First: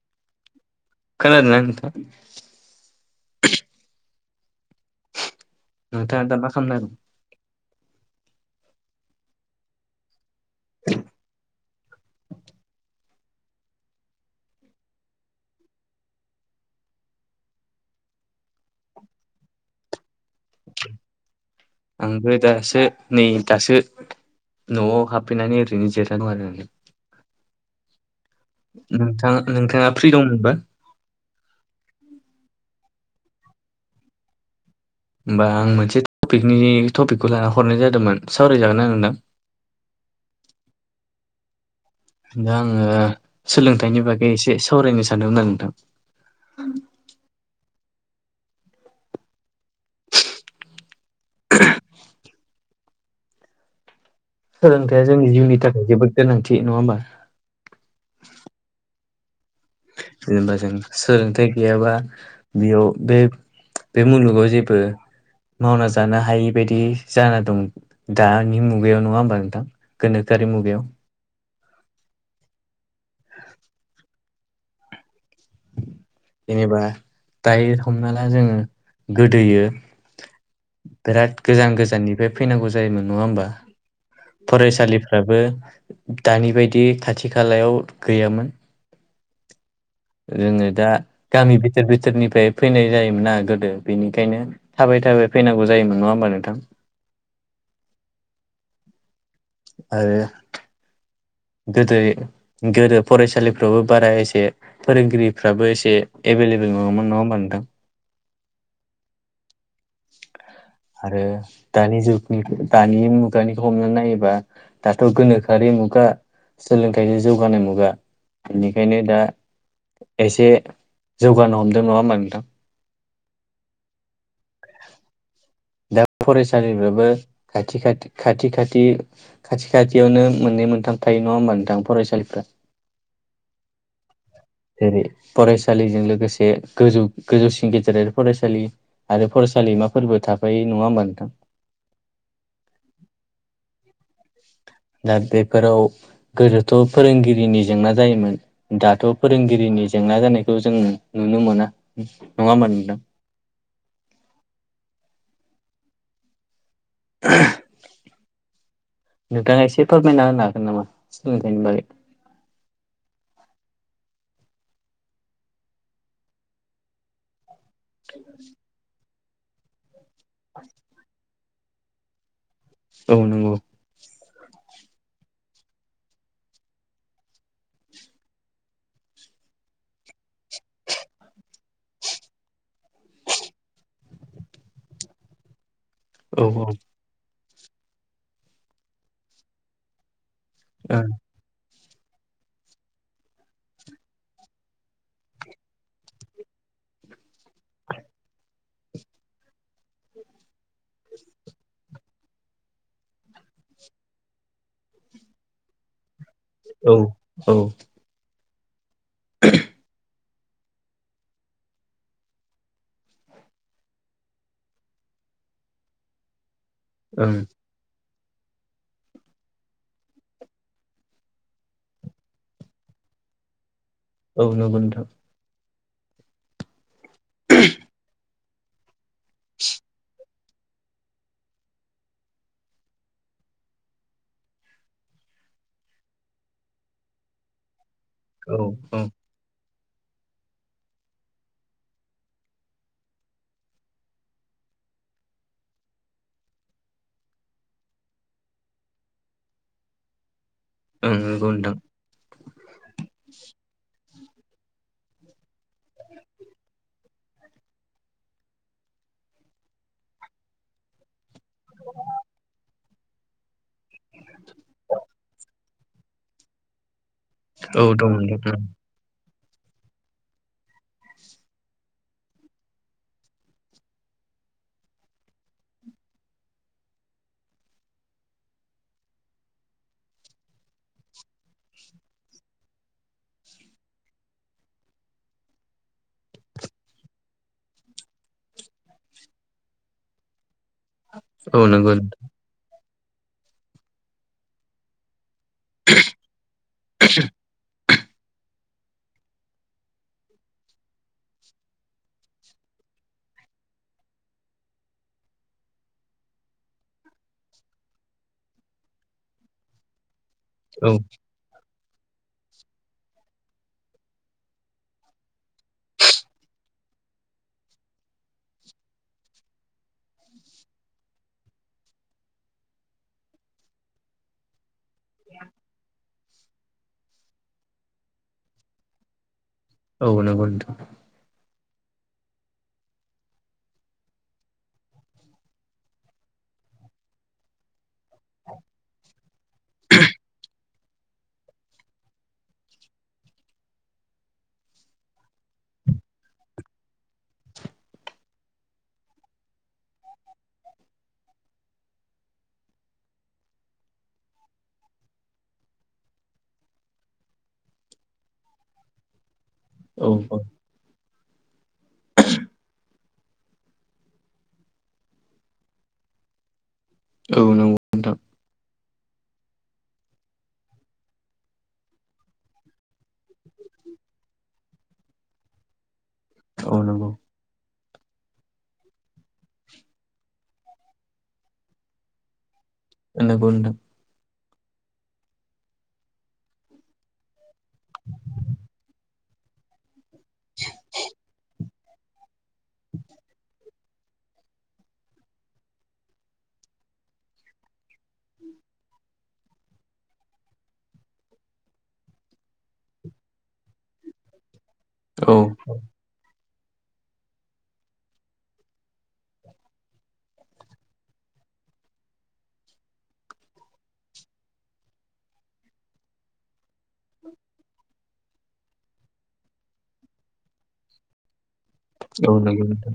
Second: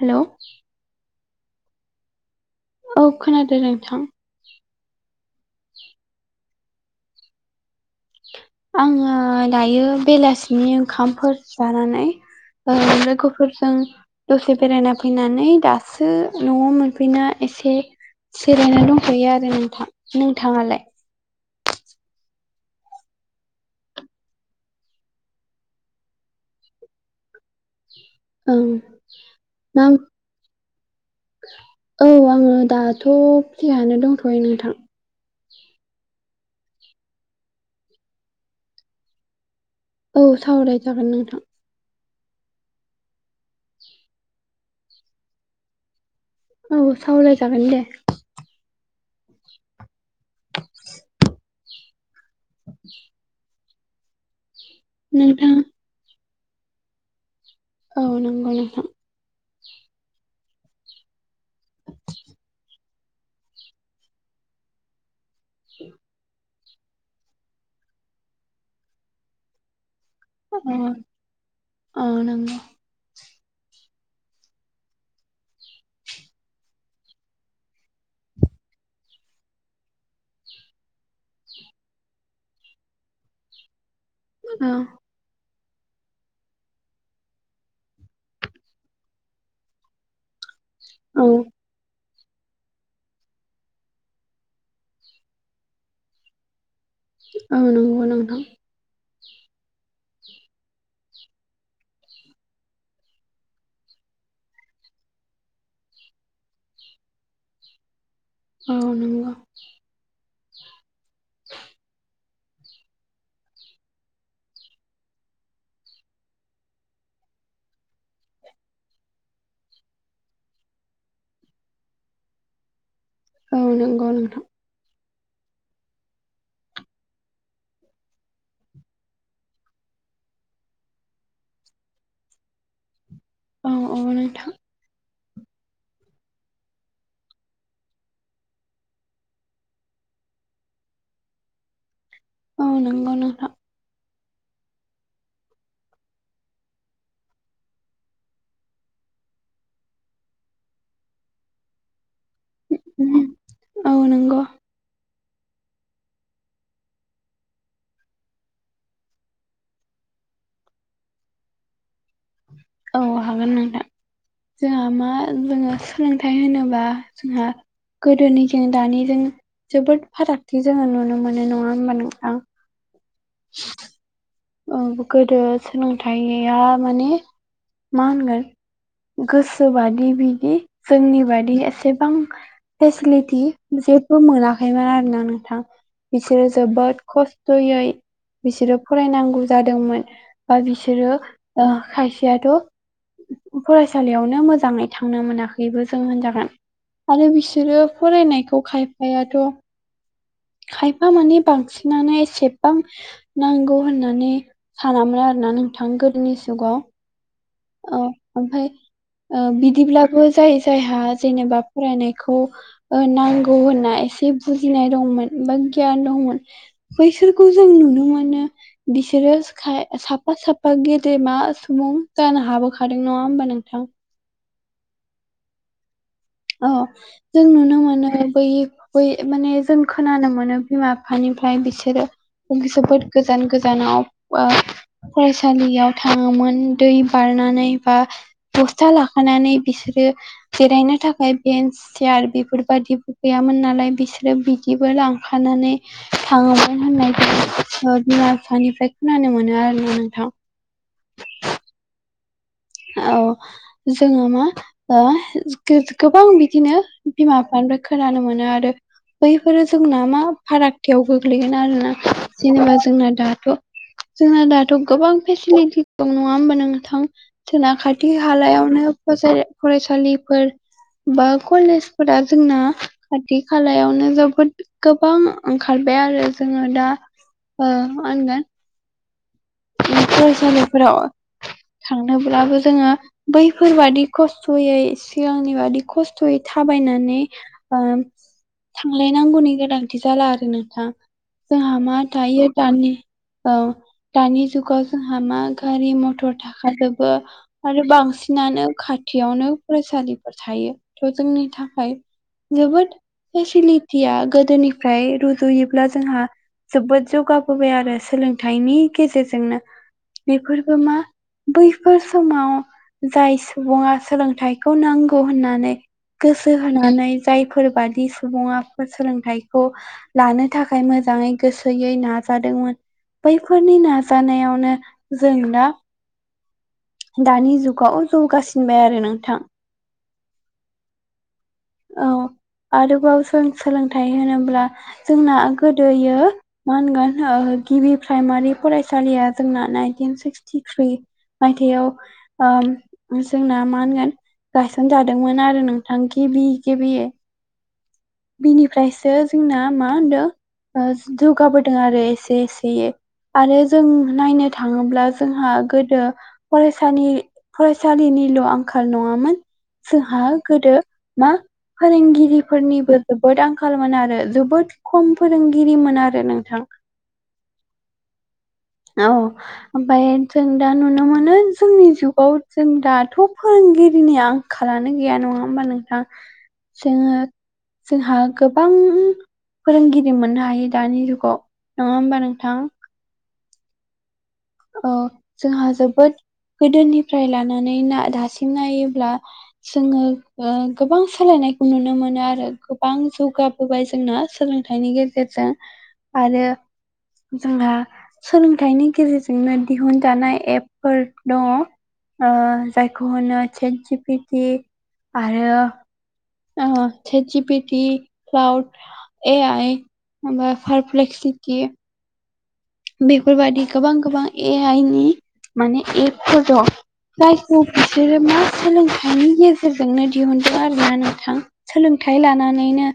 Hello खोनादोना नोंथां? औ खोनादों नोंथां नोंथाङा दा मा खालामनो आंङो दायो बेलासिनि ओंखामफोर जानानै ओ लोगोफोरजों दसे बेरायना फैनानै दासो न'आव मोनफैना एसे सोलायना दंथ'यो आरो नोंथां। नोंथाङालाय? आंबो दासो नै दासो न'आव हाबफैनानै ओरैनो जिरायना दं आरो नों ओं नोंथां मा नोंथाङा फ्रि दंङमोनबा? औ आंङो दाथ' फ्रियानो दंथ'यो नोंथां। होमबा आं मोनसे टपिकनि टपिकखौ लाना हरनाय जादोंमोन सावरायजागोना नोंदा औ सावराय जागोन नोंथां। दा आंङो सोलोंथाइनि बागै एसे सावरायनो सानदोंमोन आरो नोंथां। औ सावराय जागोन दे। [inaudible] सोलोंथाइया जोंनि नोंथां जिउनि थाखाय जोबोद गोनांथि नङा होमबा? औ नोंगौ नोंथां। जेनेबा जों सोलोंथाइ गैयाबा बेयाव बे बे मुलुगाव जेबो मावना जानो हायि बायदि जाना दं दानि मुगायाव नङा होमबा नोंथां? गोनोखोआरि मुगायाव अ नंगौ [inaudible] जेनेबा दायो हमना ला जोंङो गोदोयो बिराद गोजान गोजाननिफ्राय फैनांगौ जायोमोन नङा होमबा औ फरायसालि फोराबो दानि बायदि खाथि खालायाव गैयामोन। रोंङो दा औ मि बिथोर बिथोरनिफ्राय फैनाय जायोमोना गोदो बिनिखायनो थाबाय थाबाय फैनांगौ जायोमोन नङा होमबा नोंथां? औ नंगौ नोंथां। आरो गोदो-गोदो फरायसालिफ्रावबो बारा एसे फोरोंगिरिफ्राबो एसे एभेलेबेल नङामोन नङा होमबा नोंथां? औ नंगौ आरो दानि जुग दानि मुगानिखौ हमना नायोबा दाथ' गोनोखोआरि मुगा सोलोंथाइजों जौगानाय मुगा बेनिखायनो दा एसे जौगानो हमदों नङा होमबा नोंथां? औ नंगौ नोंथां [inaudible] दा फरायसालिफ्राबो खाथि खा खाथि खाथि खाथि खाथियावनो मोननै मोनथाम थायो नङा होमबा नोंथां फरायसालिफ्रा औ औ नोंथां जेरै फरायसालिजों लोगोसे गोजौ गोजौसिं गेजेरारि फरायसालि आरो फरायसालिमाफोरबो थाफायो नङा होमबा नोंथां? औ नंगौ नोंथां दा बेफोराव गोदोथ' फोरोंगिरिनि जेंना जायोमोन दाथ' फोरोंगिरिनि जेंना जानायखौ जों नुनो मोना नङा होमबा नोंथां? औ नंगौ नोंथाङा एसे फोरमायना होनो हागोन नामा सोलोंथाइनि बागै औ हागोन नोंथां जोंहा मा जोङो सोलोंथाइ होनोबा जोंहा गोदोनिजों दानिजों जोबोद फारागथि जोङो नुनो मोनो नङा होमबा नोंथां? औ नंगौ औ गोदो सोलोंथाइया माने मा होनगोन गोसोबादि बिदि जोंनि बादि एसेबां फेसिलिटि जेबो मोनाखैमोन आरोना नोंथां औ बिसोरो जोबोद खस्थ'यै बिसोरो फरायनांगौ जादोंमोन बा बिसोरो ओ खायसेयाथ' फरायसालियावनो मोजाङै थांनो मोनाखैबो जों होनजागोन आरो बिसोरो फरायनायखौ खायफायाथ' खायफा माने बांसिनानो एसेबां नांगौ होनना नि सानामोन आरोना नोंथां गोदोनि औ औ औ ओमफाय ओ बिदिब्लाबो जाय जायहा जेनेबा फरायनायखौ ओ नांगौ होनना एसे बुजिनाय दंमोन बा गियान दंमोन बैसोरखौ जों नुनो मोनो बिसोरो खाय साफा साफा गेदेमा सुबुं जानो हाबोखादों नङा होमबा नोंथां? औ नंगौ नोंथां औ जों नुनो मोनो बै बै माने जों खोनानो मोनो बिमा बिफानिफ्राय बिसोरो जोबोद गोजान गोजानाव ओ फरायसालियाव थाङोमोन दै बारनानै बा औ बस्था औ लाखानानै बिसोरो जिरायनो थाख ओमफाय बेन्स सियार बेफोरबायदिबो गैयामोन नालाय बिसोरो बिदिबो लांफानानै थाङोमोन होननाय जों ओ बिमा बिफानिफ्राय खोनानो मोनो आरोना नोंथां ओम नंगौ नोंथां औ जोङो मा ओ गो-गोबां बिदिनो बिमा बिफानिफ्राय खोनानो मोनो आरो बैफोरो जोंना मा फाराग थायाव गोग्लैगोन आरोना जेनेबा जोंना दाथ' जोंना दाथ' गोबां फेसिलिटि दं नङा होमबा नोंथां जोंना औ दं खाथि नोंथां खालायावनो फसाय फरायसालिफोर बा कलेजफोरा जोंना खाथि खालायावनो जोबोद गोबां ओंखारबाय आरो जोङो दा ओ मा होनगोन उम फरायसालिफोराव थांनोब्लाबो जोङो बैफोर बादि खस्थ'यै सिगांनि बादि खस्थ'यै थाबायनानै ओम‌ थांलायनांगौनि गोनांथि जाला आरो नोंथां औ जोंहा नंगौ मा थायो दानि औ दानि जुगाव जोंहा मा गारि मथर थाखाजोबो आरो बांसि सिनानो खाथियावनो फरायसालिफोर थायो थ' जोंनि थाखाय जोबोद फेसिलिटिया गोदोनिफ्राय रुजुयोब्ला जोंहा जोबोद जौगाबोबाय आरो सोलोंथाइनि गेजेरजोंनो बेफोरबो औ मा बैफोर समाव जाय सुबुङा सोलोंथाइखौ नांगौ होननानै गोसो होनानै जायफोरबादि सुबुंङा सोलोंथाइखौ लानो थाखाय मोजाङै गोसोयै नाजादोंमोन बै फोरनि नाजानायावनो जों दा दानि जुगाव जौगासिनबाय आरो नोंथां औ नगथ औ आरोबाव जों सोलोंथाइ होनोब्ला जोंना गोदोयो मा होनगोन गिबि प्राइमारि फरायसालिया जोंना नाइनटिन सिक्सटिथ्रि मायथयाव ओम जोंना मा होनगोन गायसनजादोंमोन आरो नोंथां कि बि गबियो बिनिफ्रायसो जोंना मा होनदों ओ जौगाबोदों आरो एसे एसे आरो जों नायनो थाङोब्ला जोंहा गोदो फरायसानि फरायसालिनिल' आंखाल नङामोन। औ जोंहा गोदो मा फोरोंगिरिफोरनिबो जोबोद आंखालमोन आरो जोबोद खम फोरोंगिरिमोन आरो नोंथां औ नंगौ नोंथां औ ओमफाय जों दा नुनो मोनो जोंनि जुगाव जों दाथ' फोरोंगिरिनिया खारानो गैया नङा होमबा नोंथां नंगौ जोङो नंगौ जोंहा गोबां फोरोंगिरि मोननो हायो दानि जुगाव नङा होमबा नोंथां? ओ नंगौ नोंथां औ जोंहा जोबोद गोदोनिफ्राय लानानै ना दासिम नायोब्ला जोङो ओ गोबां सोलायनायखौ नुनो मोनो आरो गोबां जौगाब- हबाय जोंना सोलोंथाइनि गेजेरजों आरो जोंहा सोलोंथाइनि गेजेरजोंनो दिहुनजानाय एपफोर दङ। ओ जायखौ होनो चेटजिपिथि नोंथां औ आरो आं ओ चेटजिपिटि फ्लाउद एआइ बा पारप्लेक्सिटी बेफोरबायादि गोबां गोबां ए आइ नि माने एफोर दं। प्रायचखौ बिसोरो मा सोलोंथाइनि गेजेरजोंनो दिहुनदों आरो ना नोंथां। सोलोंथाइ औ नंगौ लानानैनो नोंथां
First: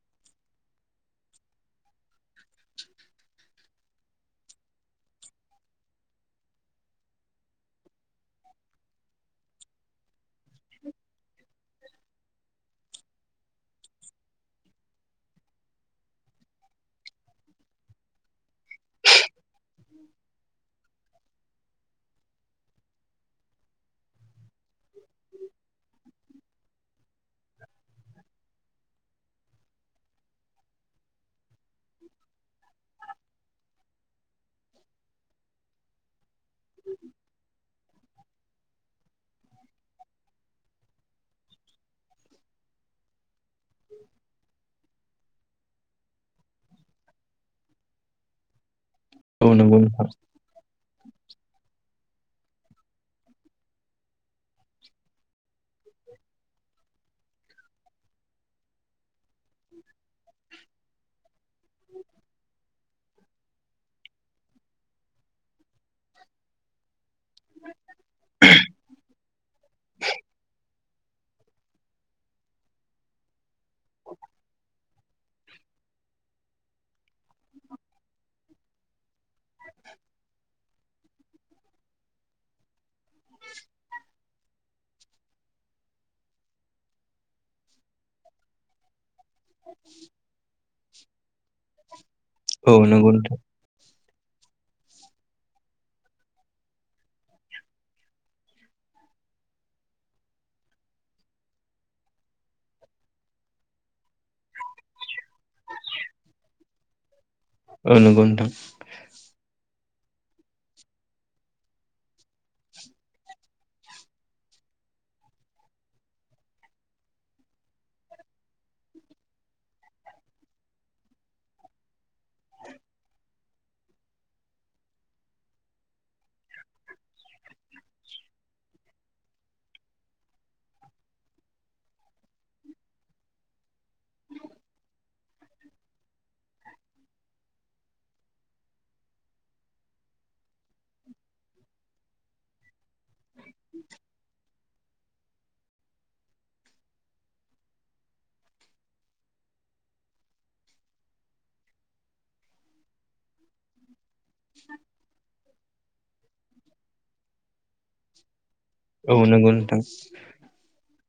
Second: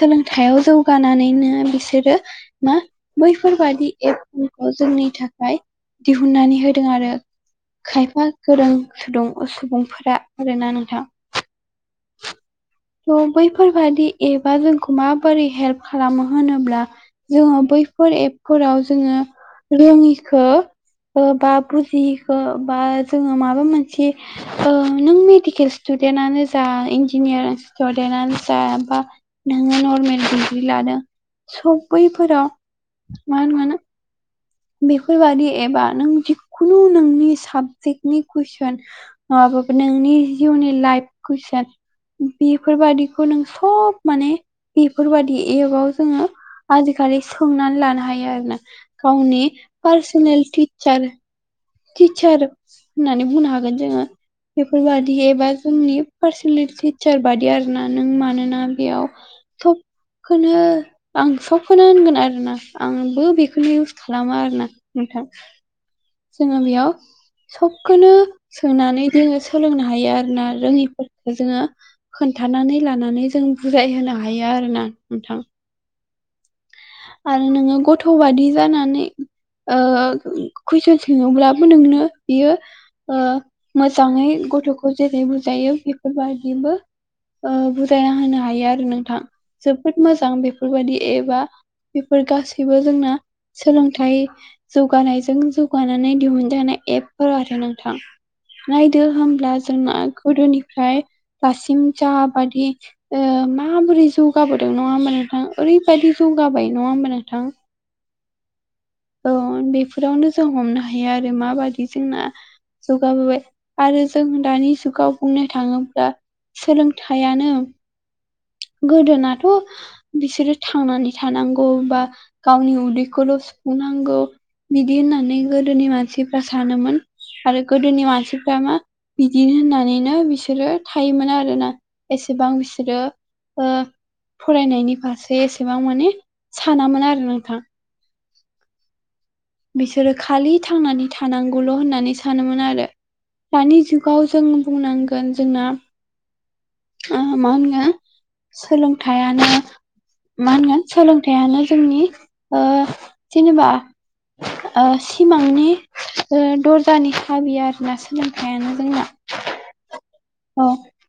सोलोंथायाव जौगानानैनो बिसोरो मा बैफोरबादि एप मुं खौ जोंनि थाखाय दिहुननानै होदों आरो खायफा गोरों सुदुं ओ सुबुंफोरा आरोना नोंथां। थ' बैफोरबादि एप आ जोंखौ माबोरै हेल्प खालामो होनोब्ला जोङो बैफोर एपफोराव जोङो रोङिखो ओ बा बुजिखो बा जोङो माबा मोनसे ओ नों मेडिकेल स्टुडेन्तनो जा इन्जिनियारिं स्टुदेन्टनानो जा बा नोङो नर्मेल डिग्रि लादों। स बैफोराव मान मोनो बेफोरबादि एबा नों जिखुनु नोंनि साबजेक्टनि कुइसन माबाबो नोंनि जिउनि लाइफ कुइसन बेफोरबादिखौ नों हब माने बिब बेफोरबायाददि एपाव जोङो आजिखालि सोंनानै लानो हायो आरोना गावनो औ नंगौ नोंथां पारसेनेल टिचार टिचार होननानै बुंनो हागोन जोङो। बेफोरबादि एप आ जोंनि पार्सनेल टिचार बादि आरोना नों मानोना बेयाव थबखौनो आं सबखौनो होनगोन आरोना आंबो बेखौनो इउस खालामो आरोना नोंथां। जोङो बेयाव सबखोनो सोनानै जोङो सोलोंनो हायो आरोना रोङिफोरखौ जोङो खोन्थानानै लानानै जों बुजायहोनो हायो आरो ना नोंथां। आरो नोङो गथ' बादि जानानै ओ कुइसन सोङोब्लाबो नोंनो बियो ओ मोजाङै गथ'खौ जेरै बुजायो बेफोरबादिबो ओ बुजायना होनो हायो आरो नोंथां जोबोद मोजां बेफोरबायदि एप आ बेफोर औ गासैबो जोंना नंगौ नोंथां औ नंगौ सोलोंथाइ जौगानायजों जौगानानै दिहुनजानाय एपफोर आरो नोंथां। नायदो होमब्ला जोंना गोदोनिफ्राय दासिम जा बादि ओ माबोरै जौगाबोदों नङा होमबा नोंथां ओरैबायदि जौगाबाय नङा होमबा नोंथां। ओ नोंगौ नोंथां। औ बेफोरावनो जों हमनो हायो आरो माबादि जोंना जौगाबोबाय आरो जों दानि जुगाव बुंनो थाङोब्ला सोलोंथायानो गोदोनाथ' बिसोरो थांनानै थानांगौ बा गावनि उदैखौल' सुफुंनांगौ बिदि होननानै गोदोनि मानसिफ्रा सानोमोन आरो गोदोनि मानसिफ्रा मा बिदि होननानैनो बिसोरो थायोमोन आरोना एसेबां बिसोरो ओ फरायनायनि फारसे एसेबां माने सानामोन आरो नोंथां। बिसोरो खालि थांनानै थानांगौल' होननानै सानोमोन आरो। दानि जुगाव जों बुंनांगोन जोंना ओ मा होनगोन सोलोंथाइआनो मा होनगोन सोलोंथाइयानो जोंनि ओ जेनेबा ओ सिमांनि ओ दरजानि साबिया आरोना सोलोंथाइयानो जों औ नोंगौ नोंथां। औ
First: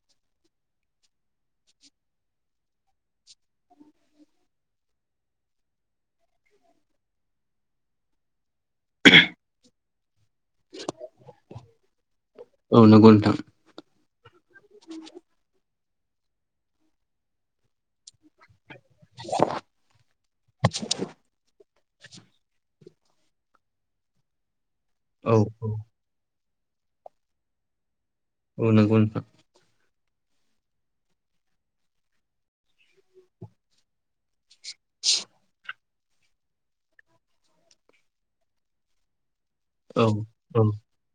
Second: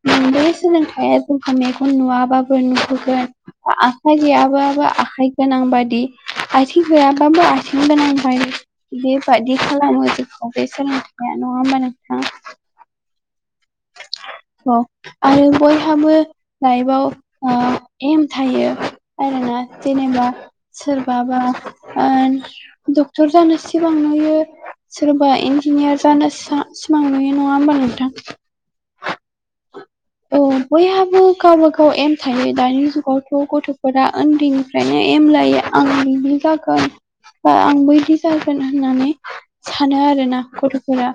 नों बे सोलोंथाइआ जौगानायखौ नुवाबाबो नुहोगोन आखाइ गैयाबाबो आखाइ गोनां बादि आथिं गैयाबाबो आथिं गोनां बाय बेबायदि खालामो जोंखौ बे सोलोंथाया नङा होमबा नोंथां। औ नंगौ नोंथां। औ आरो बयहाबो लाइफआव ओ एम थायो। आरोना जेनेबा सोरबाबा ओ डक्टर जानो सिबां नुयो सोरबा औ औ इन्जिनियार जानो सा सिमां नुयो नङा होमबा नोंथां? औ नोंगौ नोंथां। औ बयहाबो गावबा गाव एम थायो दानि जुगावथ' गथ'फोरा ओन्दै फ्रायनो एम लायो आं बिदि जागोन बा आं बैदि जागोन होननानै सानो औ आरो ना औ गथ'फोरा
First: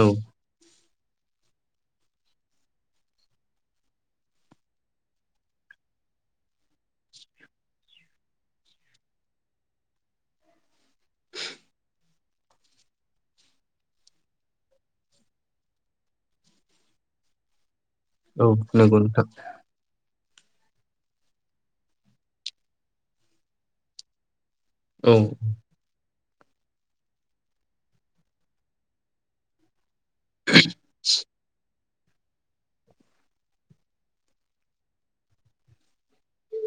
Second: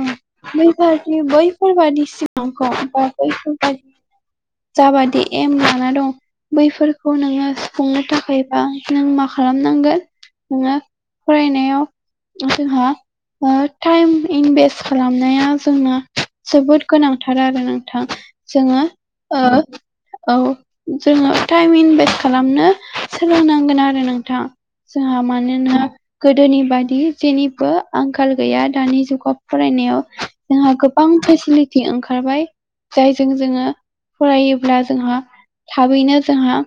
औ [unintelligible] बैफोरबादि सिमांखौ बैफोरबादि [unintelligible] जाबादि एम लाना दं। बैफोरखौ नोङो सुफुंनो थाखायबा नों मा खालामनांगोन नोङा फरायनायाव ओं जोंहा ओ टाइम इनभेस्ट खालामनाया जोंना जोबोद गोनांथार आरो नों थां औ जोङो नंगौ नोंथां ओ औ जोङो टाइम इनभेस्ट खालामनो सोलोंनांगोन आरो नोंथां। औ जाहा मानोना गोदोनि बादि जेनिबो आंखाल गैया दानि जुगाव फरायनायाव। जोंहा गोबां फेसिलिटि ओंखारबाय जायजों जोङो फरायोब्ला जोंहा थाबैनो जोंहा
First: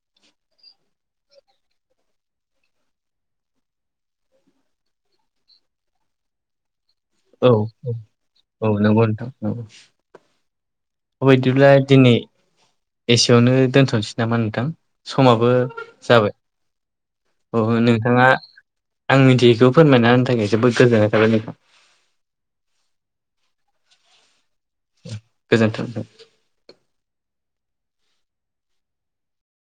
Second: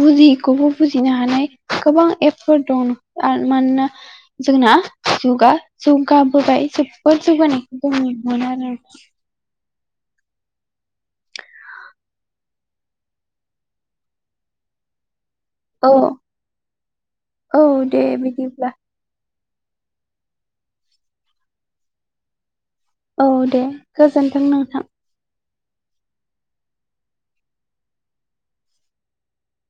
बुजियिखौबो बुजिनो हानाय गोबां एपफोर दं आर मानोना जोंना जुगा जौगाबोबाय जोबोद औ जौगानायखौ जों नुनो मोनो आरो। नंगौ औ अ बेदिब्ला दिनै एसेयावनो दोनथ'सै नामा नोंथां समाबो औ जाबाय औ अ दे नोंथाङा बिदिब्ला आं मिथियैखौ फोरमायना होनो थाखाय जोबोद गोजोननाय थाबाय नोंथां। औ दे गोजोन्थों नोंथां। गोजोन्थों।